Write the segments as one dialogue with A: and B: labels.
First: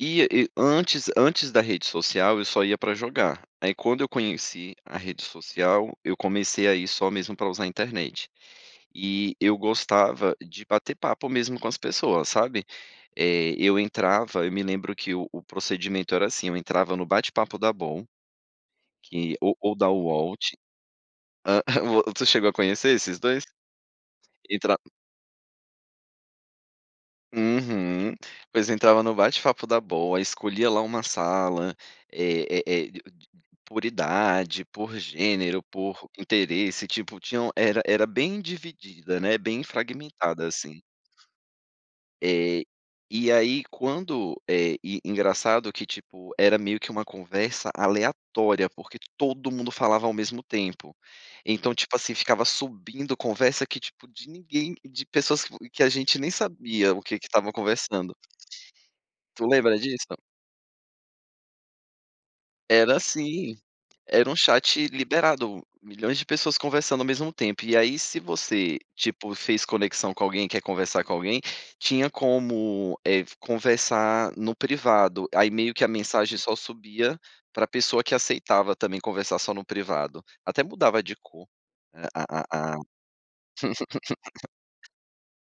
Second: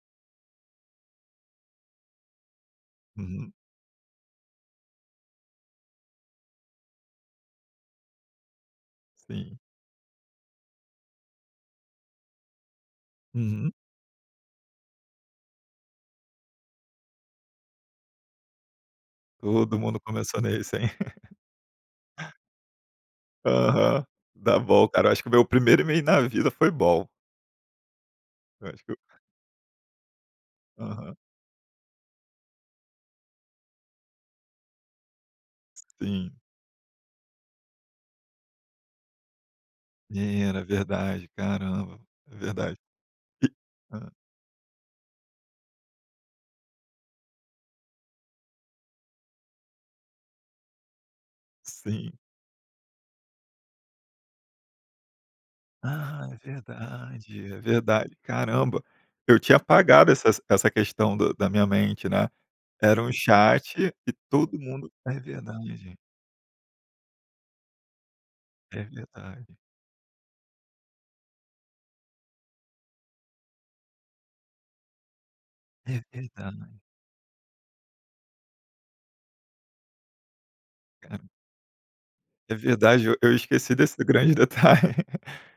A: E e antes antes da rede social, eu só ia para jogar,
B: Uhum.
A: aí quando eu conheci a rede social, eu comecei a ir só mesmo para usar a internet. E eu
B: Sim.
A: gostava de bater papo, mesmo, com as pessoas, sabe. Eh,
B: Uhum.
A: eu entrava, eu me lembro que o o procedimento era, assim, eu entrava no bate-papo da Bol, que ou ou
B: Todo
A: da
B: mundo
A: Uol
B: começou
A: te
B: nesse, hein?
A: tu chegou a conhecer esses 2?
B: Aham, dá
A: Entra
B: bom cara, eu acho que, o meu primeiro email na vida foi bol.
A: Uhum. Pois
B: Eu acho que
A: entrava no bate-papo da bol, escolhia lá uma
B: Aham.
A: sala, é é é, por idade, por gênero, por
B: Sim.
A: interesse, tipo tinham era era bem dividida, né, bem
B: É,
A: fragmentada,
B: era
A: assim.
B: verdade, caramba, é
A: Eh,
B: verdade.
A: e
B: Que
A: aí
B: hã?
A: quando eh, engraçado que tipo, era meio que uma conversa aleatória, porque todo mundo falava ao mesmo tempo. Então, tipo assim,
B: Sim.
A: ficava subindo conversa, que tipo, de ninguém, de pessoas que que a gente
B: Ah,
A: nem
B: é
A: sabia o que que estava
B: verdade, é
A: conversando.
B: verdade, caramba. Eu
A: Tu
B: tinha
A: lembra
B: apagado
A: disso?
B: essas essa questão do da minha mente, né.
A: Era,
B: Era um
A: assim,
B: chat e
A: era um
B: todo
A: chat
B: mundo é
A: liberado,
B: verdade.
A: milhões de pessoas conversando ao mesmo tempo, e aí se você,
B: É
A: tipo
B: verdade.
A: fez conexão com alguém e quer conversar com alguém, tinha como, eh, conversar no privado, aí meio que a
B: É
A: mensagem só
B: verdade.
A: subia, para pessoa que aceitava, também, conversar só no privado. Até mudava de
B: Cara.
A: cor, a
B: É
A: a a
B: verdade, eu eu esqueci desse grande detalhe,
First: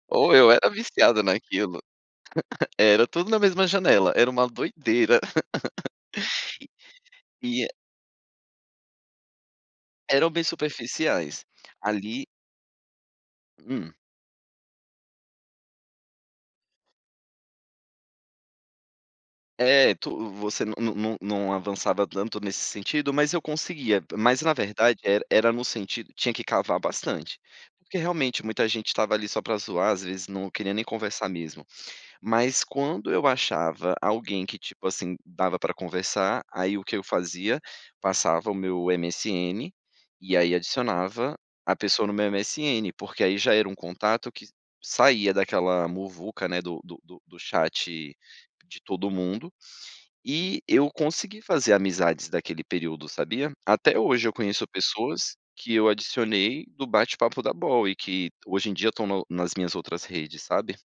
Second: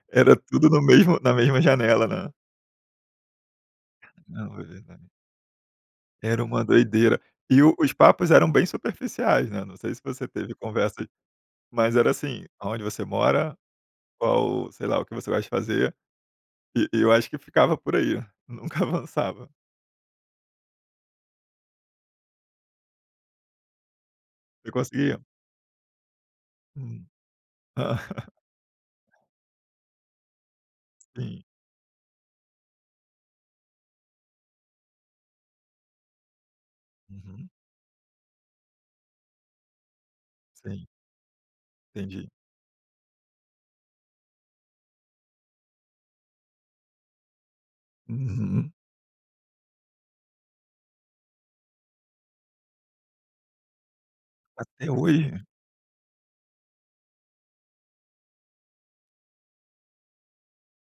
A: Ou,
B: era
A: eu era
B: tudo no mesmo,
A: viciado
B: na mesma
A: naquilo.
B: janela, não é?
A: Era tudo na mesma janela, era uma
B: Não, é verdade.
A: doideira.
B: Era uma doideira. E
A: E
B: o os papos eram bem superficiais, né, não sei se você
A: Eram bem
B: teve conversas,
A: superficiais,
B: mas era,
A: ali
B: assim, aonde você mora,
A: Hum.
B: qual, sei lá, o que você vai fazer, e e eu acho que ficava por aí, nunca avançava.
A: É, tu, você não não não avançava tanto nesse sentido, mas eu conseguia, mas na
B: E
A: verdade
B: conseguia?
A: era era no sentido, tinha que cavar
B: Hum.
A: bastante. Porque realmente muita gente estava ali só para zoar, às vezes não queria nem conversar
B: Sim.
A: mesmo. Mas quando eu achava alguém, que ,tipo assim, dava para conversar, aí o que eu
B: Uhum.
A: fazia? Passava o meu MSN, e aí
B: Sim.
A: adicionava a pessoa no
B: Entendi.
A: meu MSN, porque aí já era um contato que saía daquela muvuca, né, do do do chat
B: Uhum.
A: de todo mundo. E eu consegui fazer amizades daquele período, sabia? Até hoje eu conheço
B: Até
A: pessoas,
B: hoje?
A: que eu adicionei do bate-papo da bol, e que hoje em dia estão no nas minhas outras redes, sabe?